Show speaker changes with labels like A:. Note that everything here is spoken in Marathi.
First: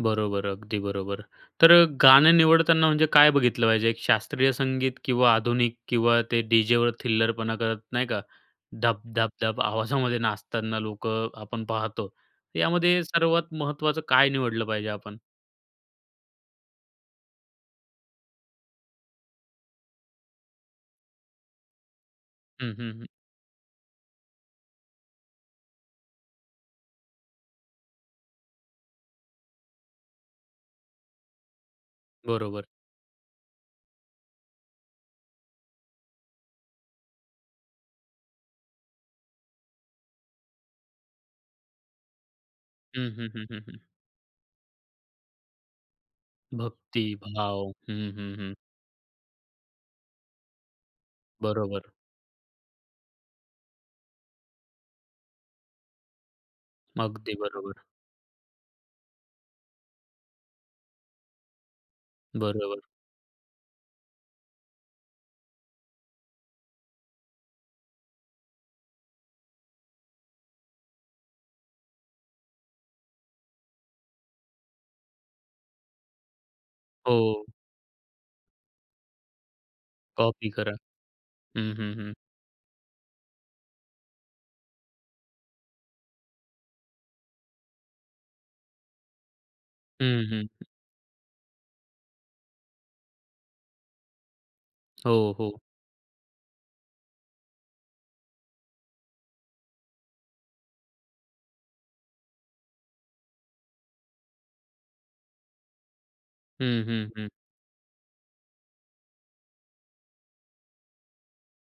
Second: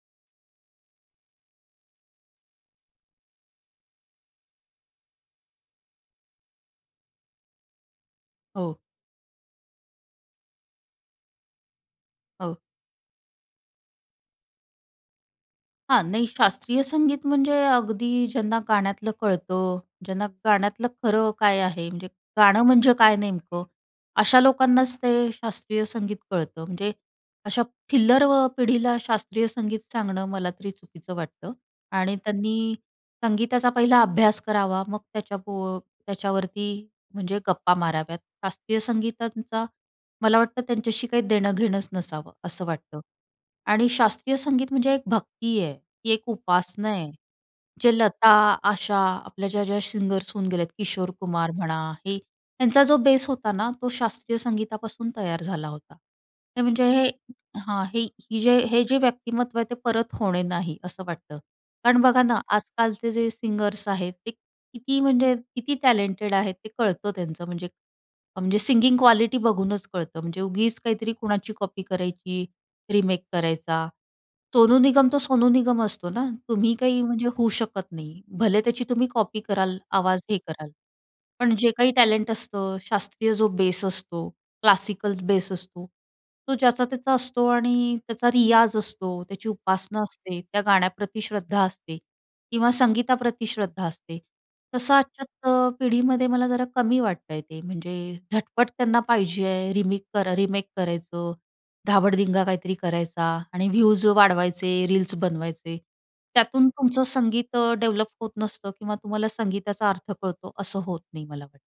A: बरोबर. अगदी बरोबर. तर गाणं निवडताना म्हणजे काय बघितलं पाहिजे? एक शास्त्रीय संगीत किंवा आधुनिक किंवा ते डीजेवर थिल्लरपणा करत नाही का?
B: हो.
A: धप-धप-धप आवाजामध्ये नाचताना लोकं आपण पाहतो.
B: हो.
A: यामध्ये सर्वात महत्त्वाचं काय निवडलं पाहिजे आपण?
B: हां. नाही शास्त्रीय संगीत म्हणजे अगदी ज्यांना गाण्यातलं कळतं, ज्यांना गाण्यातलं खरं काय आहे? म्हणजे गाणं
A: हं, हं,
B: म्हणजे
A: हं.
B: काय नेमकं? अशा लोकांनाच ते शास्त्रीय संगीत कळतं. म्हणजे अशा थिल्लरव पिढीला शास्त्रीय संगीत सांगणं, मला तरी चुकीचं वाटतं आणि
A: बरोबर.
B: त्यांनी संगीताचा पहिला अभ्यास करावा, मग त्याच्याप अ, त्याच्यावरती म्हणजे गप्पा माराव्यात. शास्त्रीय संगीतांचा मला वाटतं त्यांच्याशी काही देणं-घेणंच नसावं, असं वाटतं
A: हं, हं, हं, हं, हं.
B: आणि शास्त्रीय संगीत म्हणजे एक भक्ती आहे. ती एक उपासना
A: भक्ती
B: आहे.
A: भाव.
B: जे
A: हं,
B: लता,
A: हं, हं.
B: आशा आपल्या ज्या-ज्या सिंगरर्स होऊन गेले आहेत. किशोर कुमार म्हणा,
A: बरोबर.
B: हे यांचा जो बेस होता ना, तो शास्त्रीय संगीतापासून तयार झाला होता. हे म्हणजे हे
A: अगदी बरोबर.
B: हां, ही हे जे हे जे व्यक्तिमत्त्व आहे ते परत होणे नाही, असं वाटतं. कारण बघा ना,
A: बरोबर.
B: आजकालचे जे सिंगर्स आहेत, ते किती म्हणजे किती टॅलेंटेड आहेत, ते कळतं त्यांचं म्हणजे. म्हणजे सिंगिंग क्वालिटी बघूनच कळतं. म्हणजे उगीच काहीतरी कुणाची कॉपी करायची, रिमेक करायचा. सोनू निगम तर सोनू निगम असतो ना, तुम्ही काही म्हणजे
A: हो.
B: होऊ शकत नाही. भले त्याची तुम्ही कॉपी कराल, आवाज हे
A: कॉपी
B: कराल.
A: करा.
B: पण जे
A: हं,
B: काही
A: हं, हं.
B: टॅलेंट असतं, शास्त्रीय जो बेस असतो, क्लासिकल बेस असतो, तो ज्याचा-त्याचा असतो, आणि त्याचा रियाज असतो, त्याची उपासना
A: हं,
B: असते.
A: हं,
B: त्या
A: हं.
B: गाण्याप्रती श्रद्धा असते किंवा संगीताप्रती श्रद्धा असते, तसं
A: हो, हो.
B: आजच्या पिढीमध्ये मला जरा कमी वाटतंय ते, म्हणजे झटपट त्यांना पाहिजे आहे, रिमिक कर रिमेक करायचं, धाबडदिंगा काहीतरी करायचा, आणि व्यूज वाढवायचे, रील्स बनवायचे. त्यातून
A: हं,
B: तुमचं
A: हं, हं.
B: संगीत डेव्हलप होत नसतं किंवा तुम्हाला संगीताचा अर्थ कळतो असं होत नाही मला वाटतं.